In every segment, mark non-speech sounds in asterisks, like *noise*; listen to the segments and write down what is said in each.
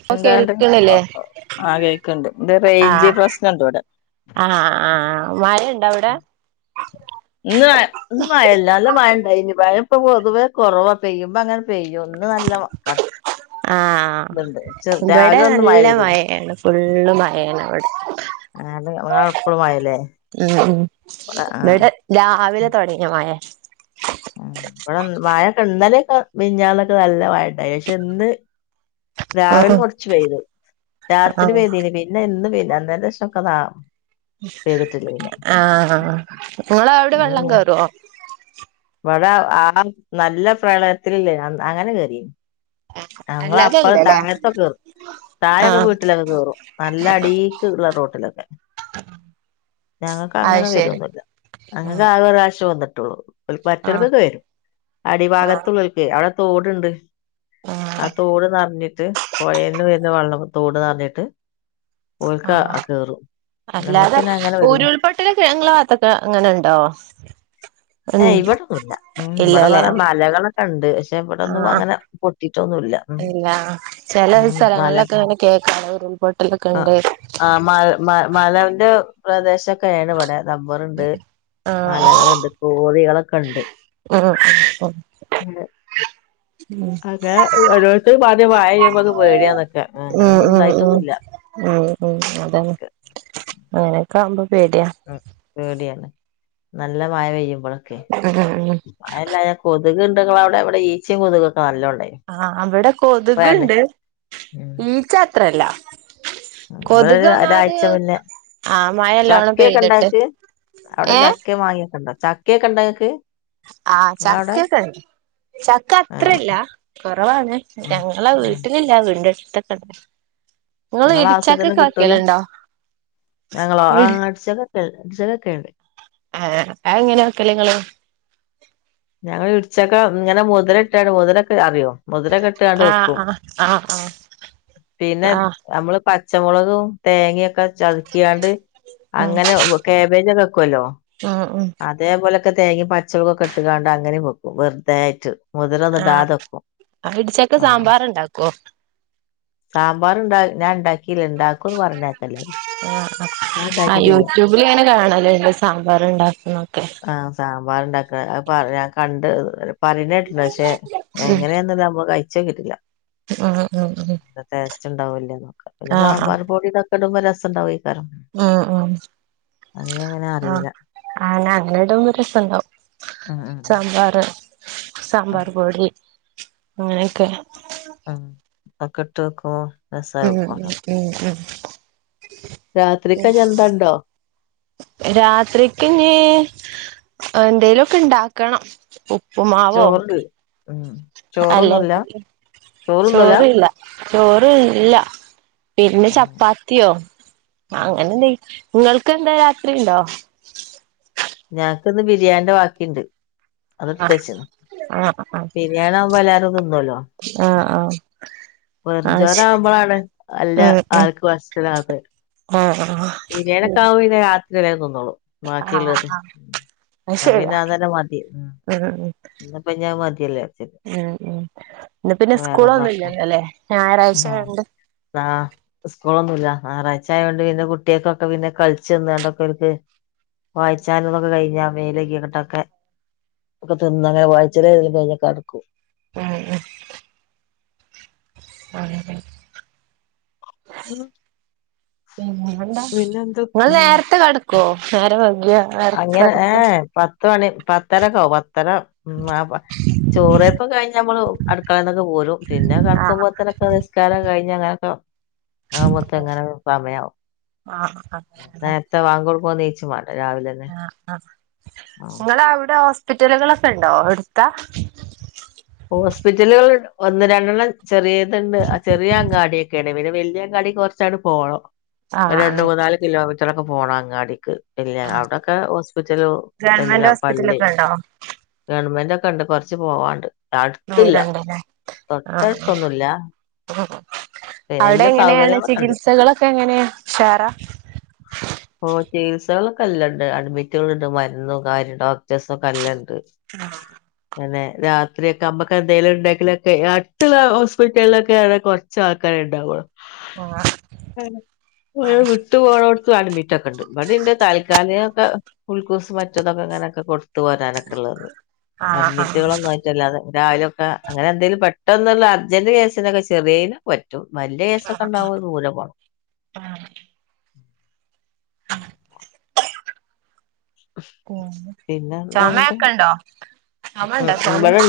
ഇപ്പൊ എന്താണ്ട് ആ കേൾക്ക്ണില്ലേ ആ കേക്ക്ണ്ട് ഇത് ആ റേഞ്ച് പ്രശ്നണ്ട് ഇവിടെ ആ ആ മഴണ്ടോ അവ്ടെ ഇന്ന് ഇന്ന് മഴ ഇല്ല നല്ല മഴണ്ടായിനി മഴപ്പം പൊതുവെ കോറവാ പെയ്യുമ്പങ്ങ പെയ്യു ഇന്ന് നല്ല ക ആഹ് ത്ണ്ട് ചേർ ഇവിടെ രാവിലെ ഒന്ന് മഴ നല്ല പെയ്തീന്നു മഴയാണ് ഫുള്ള് മഴേണ് ഇവടെ ഇങ്ങളെ അവടെ ഇപ്പളും മഴല്ലേ ഉം ഉം ഇവടെ ആ വടെ രാവിലെ തൊട്ങ്ങിയ മഴേ ഉം ഇവടെ മഴൊക്കെ ഇന്നലെക്കെ മിഞാന്നോക്കെ നല്ല മഴ ഇണ്ടായി പക്ഷെ ഇന്ന് രാവിലെ ആഹ് കൊർച്ച് പെയ്ത് രാത്രി ആഹ് പെയ്തിനി പിന്നെ ഇന്ന് പെയ്ത അന്നേന്റെ ശേഷം ഒക്ക നാ ആ ഇങ്ങള അവ്ടെ വെള്ളം കേറോ ഇവടെ ആ നല്ല പ്രളയത്തിലില്ലേ അ അങ്ങന കേറീനി ഞങ്ങള അപ്പൾ അല്ലാതെല്ലല്ലേ തായ്ത്തൊക്ക കേറും തായേക്ക ആഹ് വീട്ടിലൊക്കെ കേറും നല്ല അടീക്ക് ഇള്ള റോട്ടിലൊക്കെ. ഞങ്ങക്ക് അങ്ങന അത് ശരി വരൊന്നുല്ല. അങ്ങക്ക് ആഹ് ആക ഒര് പ്രാവശ്യം വന്ന്ട്ടോള്ളൂ ആഹ് മറ്റൊൽക്കൊക്ക വരും ആഹ് അടിഭാഗത്തുള്ളോ അവടെ തോട്ണ്ട്. ആ ആഹ് തോട് നർഞ്ഞിട്ട് പൊഴേന്ന് വര്ന വള്ളം തോട് നർഞ്ഞിട്ട്. ഓൽക്ക ആഹ് കേറും നമുക്കന്നെ അങ്ങനെ വരു പൊട്ടലെക്കെ അങ്ങളേ ആ ഭാത്തൊക്കെ അങ്ങനണ്ടോ എ ഇവടോന്നുല്ല ഉം ഇവടെ കോറെ മലകളൊക്ക ഇണ്ട് പക്ഷെ ഇവടോന്നും ആഹ് അങ്ങനെ പൊട്ടീട്ടൊന്നുല്ല. ഇല്ല ചെല സലങ്ങൾലൊക്ക ഇങ്ങനെ കേക്കലാ ഉരുൾപൊട്ടലൊക്ക ആ ഇണ്ട്. ആ മ മ മലന്റെ പ്രദേശ ഒക്കെണ് ഇവടെ റബ്ബറ്ണ്ട് മലകള്ണ്ട് കോറികളൊക്ക ഇണ്ട്. ആ ഉം അങ്ങനെ ഒരോര്ത്ത് പാദ്യം മഴ പെയ്യുമ്പം ഒന്ന് പേടിയാന്നെക്കെ ഉം അങ്ങനെന്നും ഉം ഉം ഇണ്ടായിട്ടൊന്നുല്ല. ഉം ഉം അതന്നെ അങ്ങനെക്ക ആവുമ്പം പേടിയാ. ഉം പേടിയാണ് നല്ല മഴ പെയ്യുമ്പള് *unintelligible* മഴ ഇല്ലാഞ്ഞ കൊതുക് ഇണ്ടോ ഇങ്ങളെ അവ്ടെ ഇവടെ ഈച്ചിം കൊതുകോക്കെ നല്ലോണ്ടായിനി. ആഹ് അവിടെ ഇപ്പഴാണ് കൊതക്ണ്ട് ഉം ഈച്ച അത്ര ല്ല ഇവിടെ ഒരു കൊതുക്ഒന്നാത് ഒരാഴ്ച മുന്നേ ആഹ് മഴെല്ലോണം ചക്കയൊക്കെ ഇണ്ടാ പെയ്തിട്ട് ഇങ്ങക്ക് അവിടെ ഏഹ് ചക്ക മാങ്ങിക്കെണ്ടോ ചക്കക്കെണ്ടോങ്ങക്ക് ആഹ് ചക്കക്കെണ്ട് ചക്ക ആഹ് അത്രില്ല കുറവാണ് ആഹ് ഞങ്ങള ആഹ് വീട്ടിലില്ല വീടിന്റ അടുത്തൊക്കെ ഉണ്ട് നിങ്ങള ആവശ്യത്തിന് കിട്ടൂല വെക്കലുണ്ടോ ഞങ്ങളോ ആ അടിച്ചക്ക ഒക്കെ അടിച്ചക്ക ഒക്കെയുണ്ട് ആഹ് അതെങ്ങന കിളിങ്ങള് ഞങ്ങൾ ഇടിച്ചക്ക ഇങ്ങനെ മുതല ഇട്ടാണ് മുതലൊക്കെ അറിയോ മുതിര ക്കട്ട്കാണ്ട് ആഹ് വെക്കും ആഹ് ആഹ് പിന്ന ആഹ് ആഹ് നമ്മള് പച്ചമുളകും തേങ്ങയൊക്കെ ചതച്ച്കാണ്ട് അങ്ങനെ വെക് കാബേജ് വെക്കുവല്ലോ ആഹ് ആഹ് അതേപോലെക്കെ തേങ്ങി പച്ചളക്കൊക്കെ ഇട്ട്കാണ്ട് അങ്ങനെ വെക്കും വറുതായിട്ട് ആഹ് പിടിച്ചക്ക സാമ്പാർ ഉണ്ടാക്കോ സാമ്പാറുണ്ട ഞാൻ ഉണ്ടാക്കിയില്ല ഇണ്ടാക്കുംന്ന് പറഞ്ഞാരുന്നല്ലോ ഞാൻ ഉണ്ടാക്കിട്ടില്ല. *unintelligible* കാണല്ലോ ഇന്ന് സാമ്പാറ് ഉണ്ടാക്കുന്നൊക്കെ ആഹ് സാമ്പാറുണ്ടാക്ക അ പറ ഞാൻ കണ്ട് അന്നരം പറയണേട്ടിട്ടുണ്ട് പക്ഷെ എങ്ങനെയൊന്നുംല്ല നമ്മള് കഴിച്ചോക്കിട്ടില്ല ഉം ഉം ടേസ്റ്റ് ഉണ്ടാവൂല്ലേന്ന് നോക്കാം പിന്നെ ആ ആ സാമ്പാർ പൊടി ഇതൊക്കെ ഇടുമ്പോ രസൊണ്ടാവെ ഉം ഉം അതിന അങ്ങനെ അറിയില്ല ആഹ് അങ്ങനിടുമ്പോ രസുണ്ടാവും ഉം ഉം സാമ്പാറ് ആഹ് സാമ്പാർ പൊടി അങ്ങനെയൊക്കെ ആഹ് ഒക്കെ ഇട്ട് വെക്കുവോ ഉം ഉം ഉം ഉം രാത്രിക്കഞ്ഞി ന്തോ ണ്ടോ രാത്രിക്കിനി എന്തേലുവൊക്കെ ഉണ്ടാക്കണം ഉപ്പുമാവോ ചോറുണ്ട് ഉം ചോറൊന്നുല്ല അല്ലെങ്കി ചോറൊന്നുല്ല ചോറില്ല ചോറില്ല പിന്നെ ഉം ചപ്പാത്തിയോ ആഹ് അങ്ങനെ എന്തെങ്കി നിങ്ങൾക്ക് എന്താ രാത്രി ഉണ്ടോ ഞങ്ങക്കിന്ന് ബിരിയാണിടെ ബാക്കിണ്ട്. ആ അതെടുത്ത് വെച്ചത് ആഹ് ബിരിയാണി ആകുമ്പോ എല്ലാവരും തിന്നുവല്ലോ ആഹ് *inaudible* വെറും ചോറ്‌ ആവുമ്പോഴാണ് അല്ല ആൾക്ക് *unintelligible* ആഹ് ആഹ് ബിരിയാണിയൊക്കെ ശരി ഉം ഉം ആഹ് ആഹ് ഉം ആകുമ്പോ പിന്നെ രാത്രി വരെ തിന്നോളും ആഹ് ബാക്കിയുള്ളോര് ആഹ് അത് ശരിയാ പിന്നെ അതെന്നെ മതി ഉം ഉം ഉം ഇന്നിപ്പോ ഇഞ്ഞി അത് മതിയല്ലോ വിചാരിച്ചിട്ട് ഉം ഇന്ന് പിന്നെ വേറൊന്നും സ്കൂളൊന്നുംല്ലല്ലോ വെക്ക അല്ലേ ഞായറാഴ്ച ആയോണ്ട് ആഹ് സ്കൂളൊന്നുവില്ല ഞായറാഴ്ച്ച ആയൊണ്ട് പിന്നെ കുട് കുട്ടികക്കൊക്കെ പിന്നെ കളിച്ചന്നണ്ടൊക്കെ അവക്ക് വായിച്ചാനന്നൊക്കെ കഴിഞ്ഞ മേല് കഴുകിയട്ടൊക്കെ ഒക്കെ തിന്നണെ വായിച്ചല് കഴിയുമ്പൊ കടക്കും ഉം ഉം ആഹ് ഉം നിങ്ങള് ഉം നേരത്തെ കടക്കോ നേരം വഗ്യ അങ്ങനെ ഏഹ് ഏഹ് പത്ത് മണി പത്തരക്ക പത്തര *unintelligible* ചോറയ്പൊക്കെ കഴിഞ്ഞമ്മള് അടുക്കളന്നൊക്കെ പോരു പിന്നെ ആഹ് കിടക്കുമ്പോത് ന് കെ നിസ്‌കാരം കഴിഞ്ഞ അങ്ങനൊക്കെ *unintelligible* എങ്ങനെ സമയാവു ആഹ് *unintelligible* നേര്തെ വാങ്കോട്കു നീച്ചും വാണ്ടേ രാവിലെ ആഹ് ആഹ് നിങ്ങളവിടെ ഹോസ്പിറ്റലുകളൊക്കെ ഉണ്ടോ എടുത്താ. ഹോസ്പിറ്റലുകൾ ഒന്ന് രണ്ടെണ്ണം ചെറിയത്ണ്ട് ആഹ് ചെറിയ അംഗാടിയൊക്കെ ലെ പിനെ വല്യ അങ്ങാടി കൊർച്ചട് പോണം ആഹ് രണ്ട് അങ്ങനെ മൂന്നാല് കിലോമീറ്ററൊക്കെ പോണം അങ്ങാടിക്ക് ഇല്ല അവിടൊക്കെ ഹോസ്പിറ്റലു ഗവൺമെന്റ് എല്ലാം പള്ളി ഹോസ്പിറ്റലൊക്കെ ഇണ്ടോ ഗവൺമെന്റക്കെണ്ട് കൊറച്ച് പോവാണ്ട് അടുത്തില്ല ദൂരണ്ടല്ലേ തൊട്ടടുത്തൊന്നുല്ല ഉം അവിടെ എങ്ങനെയാണ് സൗകര്യങ്ങളൊക്കെ ഉണ്ട് ചികിത്സകളൊക്കെ എങ്ങനെയ ഷാറാ ഓഹ് ചികിത്സകളൊക്കെല്ലണ്ട് അഡ്മിറ്റുകള്ണ്ട് മരുന്നും കാര്യം ഡോക്ടേഴ്സൊക്കെല്ലണ്ട് ആഹ് ങ്ങനെ രാത്രിയൊക്കെ അമ്മക്ക് എന്തേലും ണ്ടെങ്കിലൊക്കെ അടുത്തുള്ള ഹോസ്പിറ്റൽലൊക്കെയ ആണ് കൊ ചാൾക്കാര്ണ്ടാവ *unintelligible* വിട്ട് പോണോടുത്ത് *unintelligible* ക്കെണ്ട് ഇവിടെണ്ട് താൽക്കാലികക്കെ ഉൾക്കൂസ് മറ്റതൊക്കെ അങ്ങനെയൊക്കെ കൊടു തു വരാനൊക്കെ ഉള്ളത് ആഹ് ആഹ് ആഹ് അഡ്മിറ്റുകളൊന്നാ റ്റല്ലാതെ രാവിലെയൊക്കെ അങ്ങനെ എന്തേലും പെട്ടെന്നുള്ള അർജന്റ് കേസിനൊക്കെ ചെറ്യേയ്നും പറ്റും വല്യ കേസ്സൊക്കെണ്ടാഉമ്പ ദൂരെ പോണം ആഹ് ഉം ചൊമ ഒക്കെണ്ടോ ഉംഉം ഇവിടെ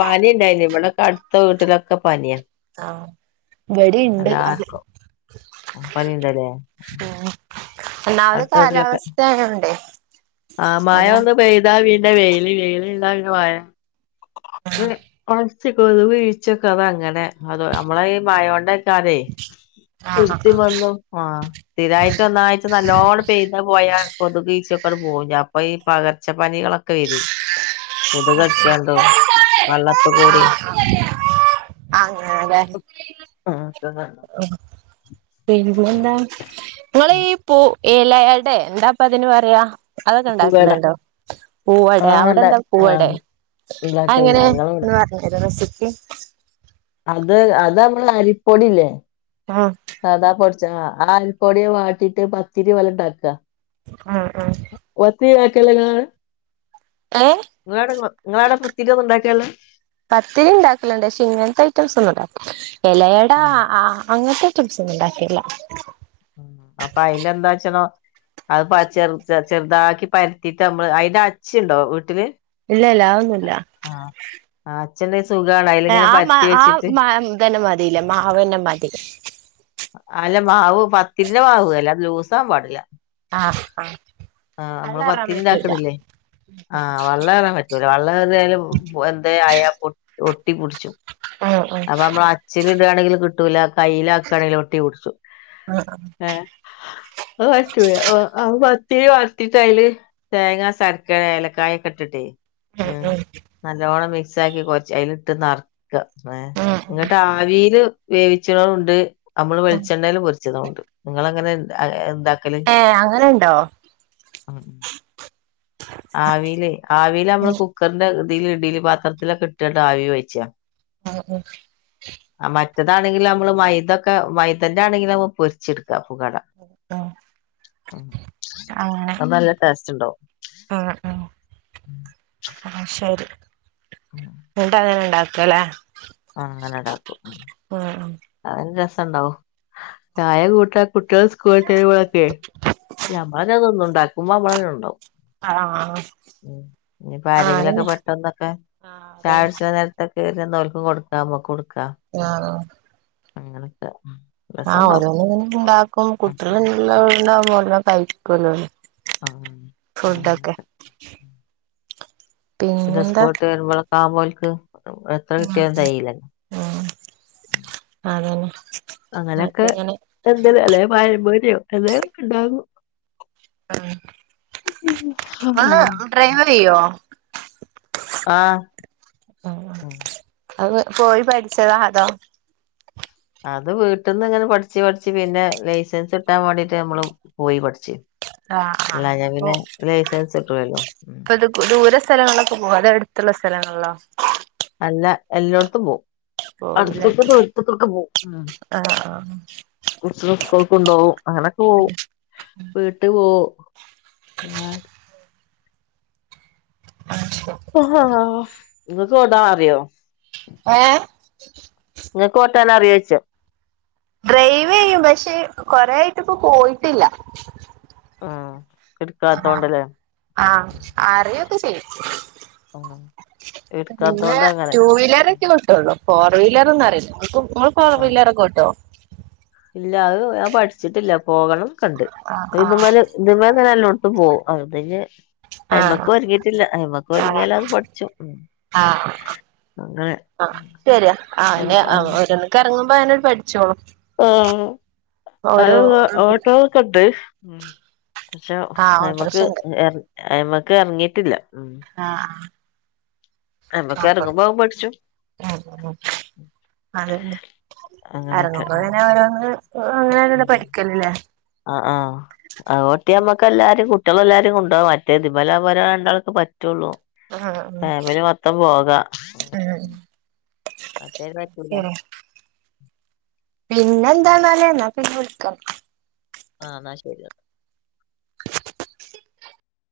പാനിണ്ടായിന് ഇവിടെക്കെ അടുത്ത വീട്ടിലൊക്കെ പനിയാ ആഹ് വെടിണ്ട് അത് പണിണ്ട്ലേ ഉം ഒന്നാമത് കാലാവസ്ഥയായോണ്ടേ ആഹ് മായ ഒന്ന് പെയ്താ പിന്ന വെയ്ല് വെയ്ല് ഇണ്ടാ മഴ ഉം *unintelligible* വീഴച്ചക്കെ അത അങ്ങനെ അതോ നമ്മളെ ഈ മയോണ്ടക്കാരെ ആഹ് കൃത്തി ആഹ് വന്നു ആഹ് സ്ഥിരായ്ട്ട് ഒന്നായ്ട്ട് നല്ലോണ്ട് പെയ്ത പോയാ കൊത്ക് ഈച്ച ക്കട് പോഉ ഞപ്പ ഈ പകർച്ച പനികളൊക്കെ വരും കൊത്കടിച്ചാണ്ടോ വെള്ളത് കൂടി ആങ്ങന ലെ ആ ഒക്കെണ്ടാവും. പിന്നെന്താ ങ്ങള് ഉം ഈ പൂ ഏലായടെ എന്താപ്പതിന് പറയാ അതൊക്കെ പുകട ണ്ടാക്കല്ണ്ടോ പൂവട ആഹ് അവിടെ ഇണ്ട എന്താ പൂവട ആഹ് ഇണ്ടാക്കല്ണ്ട് ഞങ്ങളിവിടെ അഹ്ങ്ങനെന്ന് പറഞ്ഞരോ റെസിപി അത് അത് നമ്മള് അരിപ്പൊടില്ലേ ആഹ് സതാ പൊടിച്ച്ണ ആ അരിപ്പൊടിയെ വാട്ടിയിട്ട് പത്തിരി പോലെണ്ടാക്ക ആഹ് ആഹ് *unintelligible* ഏഹ് *unintelligible* നിങ്ങളാട പത്തിരി ഒന്ന് ണ്ടാക്കേല്ലാ പത്തിരി ണ്ടാക്കല്ണ്ട് പക്ഷെ ഇങ്ങൻത്തെ ഐറ്റംസ് ഒന്നും ഉണ്ടാക്ക എലയടാ ആ അങ്ങൻത്തെ *unintelligible* ഉണ്ടാക്കിട്ടില്ല അപ്പൊ അയില് എന്താച്ചണം അഹ് ചെർ ചെറുതാക്കി പരത്തിട്ട് അമ്മള് അയ്ന് അച്ച്ണ്ടോ വീട്ടില് ഇല്ല ഇല്ല ആന്നുല്ല. ആഹ് ആഹ് അച്ച്ണ്ടങ്കി സുഖാണ് അയ്ല് ഇങ്ങനെ പരത്തി വെച്ചിട്ട് മതില്ലേ മാവന്നെ മതി അല്ല മാവ് പത്തിരിന്റെ മാവ്ല്ല അത് ലൂസാവാൻ പാടില്ല. ആഹ് ആഹ് ആഹ് നമ്മള് വെള്ളാറാൻ പത്തിരി പറ്റൂല ഇതാക്ക്ണ്ല്ലേ ആഹ് വെള്ളം ഏറാൻ വെള്ളം ഏറിയാലും എന്തെ ആയ ഒട്ടിപ്പുട്ച്ചും ഉം ഉം അപ്പൊ അമ്മള് ച്ച്ല് ഇടാണെങ്കില് കിട്ടൂല കയ്യില് ആക്കാണെങ്കില് ഒട്ടി പിടിച്ചും ഉം ഏഹ് അത് പറ്റുല്ല പത്തിരി പരത്തിട്ട് അയില് തേങ്ങ, സർക്കര, ഏലക്കായ്ക്കെ ഇട്ടിട്ടേ ഉം നല്ലോണ്ണം മിക്സാക്കി കൊർച്ച് അതില് ഇട്ട് നർക്ക ഏഹ് ഉം ഉം ഇങ്ങട്ടാ അവിയല് വേവിച്ചതും ഉണ്ട് അമ്മള് ഉം വെളിച്ചെണ്ണല് പൊരിച്ചതുണ്ട് നിങ്ങളെ അങ്ങനെ എന്താ ഏഹ് അങ്ങനെ ഇണ്ടോ? ഉം ആവില് ആവില് നമ്മള് ഉം കുക്കറിന്റെ ഇതില് ഇഡലി പാത്രത്തിലൊക്കെ ഇട്ടിട്ട് ആവി വെവിച്ച *unintelligible* ആഹ് മറ്റതാണെങ്കില് നമ്മള് മൈതൊക്കെ മൈതന്റെ ആണെങ്കില് നമ്മള് പൊരിച്ചെടുക്ക പുകട ഉം അത് നല്ല ടേസ്റ്റ് ഇണ്ടാവും ആഹ് ആഹ് ശെരി ഉം ഇന്നട്ട് അങ്ങനെണ്ട ക്കലാ അങ്ങനെണ്ടാക്കും അതോരു രസണ്ടാവും ചായ കൂട്ട കുട്ടികള് സ്കൂൾട്ട് വരുമ്പളൊക്കെ നമ്മളന്നെ തിന്നും അതൊന്നും ഇണ്ടാക്കുമ്പോ അമ്മളെണ്ടാവും ആഹ് ഉം ഇഞ് ആഹ് ആരെങ്കിലൊക്കെ ആഹ് പെട്ടന്നൊക്കെ ചായട്ച്ച്ണെ നേര് കൊറി വന്നാ ഓൽക്കും കൊടുക്കാ നമ്മക്കും ഇട്ക്കാ ആഹ് അങ്ങനൊക്കെ ആഹ് രസണ്ടാവും ഓരെന്ന് ഇങ്ങനെ ഇണ്ടാക്കും ഉം കുട്ടികള്ല്ല ഉം വീടാവുമ്പോ എല്ലാം കഴിക്കുല്ലോ ആഹ് അങ്ങനെക്കെ പിന്നെ പിന്നെന്താ സ്കൂള് വിട്ട് വെരുമ്പളോക്കെ ആകുമ്പോ ഓൽക്ക് എത്ര കിട്ടിയാലും തേയില ഉം അതന്നെ അപ്പ അങ്ങനെക്കെ ഇങ്ങനെ എന്തെല്ലും അല്ലെ പഴം പോരെ എന്തെങ്കിലും ഒക്കെ ഇണ്ടാക്കും. ഉം വാ ഡ്രൈവറെയ്യോ ആഹ് ഉം ഉം അത് പോയി പഠിച്ചതാ അതോ? അത് വീട്ട്ന്ന് ഇങ്ങനെ പഠിച്ച് പഠിച്ച് പിന്നെ ലൈസൻസ് കിട്ടാൻ വേണ്ടീട്ട് നമ്മള് പോയി പഠിച്ച് ആഹ് ആഹ് അല്ലാഞാ അപ്പൊ പിന്നെ ലൈസൻസ് കിട്ടൂലല്ലോ ഇപ്പൊ ഇത് ദൂര സ്ഥലങ്ങളൊക്കെ പോകോ അതോ അടുത്തുള്ള സ്ഥലങ്ങളിലോ? അല്ല എല്ലോട്ത്തും പോകും പോവുല്ലേ അട്ത്ത്ക്കും ദുരെത്ത്ക്കോക്കൊ പോവും ആഹ് ആഹ് കുട്ടികളെ സ്കൂൾക്ക് കോണ്ടോകും അങ്ങനൊക്കെ പോവും വീട്ട് പോവും ആഹ് അത് ശെരി ഓഹ ഹ ഇങ്ങക്ക് ഓട്ടൻ അറിയോ. ഏ നിങ്ങക്ക് ഓട്ടൻ അറിയോച്ചോ. ഡ്രൈവ് ചെയ്യും പക്ഷെ കൊറെ ആായിട്ടിപ്പ പോയിട്ടില്ല. ആ ഇട്ക്കാത്തോണ്ട്‌ല്ലേ. ആഹ അറിയോക്കെ ചെയ്യും ഉം. പിന്നെ ഇട്ക്കാത്തോണ്ട് അങ്ങനെ. ടു വീലർ ഉം ട്ടി വേട്ടോള്ളൂ ഫോർ വീലരെന്നും അറിയില്ല നക്ക് നിങ്ങൾ ഉം. ഫോർവിലറക്കെ ഓട്ടോ ഇല്ല അഹ്‌ ഞാൻ പഠിച്ചിട്ടില്ല പോകണം കണ്ട് ആഹ് *unintelligible* ആഹ് ഇമാല് ഇത് മേങ്ങനെ യെല്ലെട്ത്തും പോവും അഹ്ണ്ടകി ആഹ് അയ്മ്മക്ക് ഒരുങ്ങിയിട്ടില്ല അയ്മ്മക്ക് ഒരുങ്ങിൽ അത് പഠിച്ചും അങ്ങനെ ആഹ ഉം ശരിയാ ആ അൽ അയിന് അ ആഹ് ഒരന്നക്ക ഇറങ്ങുമ്പോ അങ്ങട് പഠിച്ചോളും ആ അഹ് ഓട്ടോക്കെണ്ട് പക്ഷെ ആഹ് അയ്മക്ക് ഓട്ടോറിക്ഷണ്ട് ഏർ അയ്മക്ക് ഏറങ്ങിട്ടില്ല ഉ ആഹ ആഹ അയ്മക്ക് നാപത് എറങ്ങുമ്പോ അത് പഠിച്ചും ആ ഉ അതന്നെ അങ്ങനൊക്കെ അറങ്ങുമ്പോ ഉം പിന്നെ ഓരോന്ന് അങ്ങനെന്ന പഠിക്കൽല്ലേ. ആഹ ആഹ അതോട്ടി നമ്മക്ക് എല്ലാരും കുട്ടിൾ എല്ലാരും കൊണ്ടവ മറ്റേ ഇതിമലവുമ്പോ ഒരാളെ രണ്ടളെ ഒക്കെ പറ്റുള്ളൂ. ആഹ ഉ ഫാമിലി മൊത്തം പോകാ ഉ. മറ്റേ അയിന് പറ്റൂല. പിന്നെ ആഹ് എന്താന്നല് എന്നാ പിന്നെ വിളിക്ക. ആഹ് എന്നാ ശരിയ വെ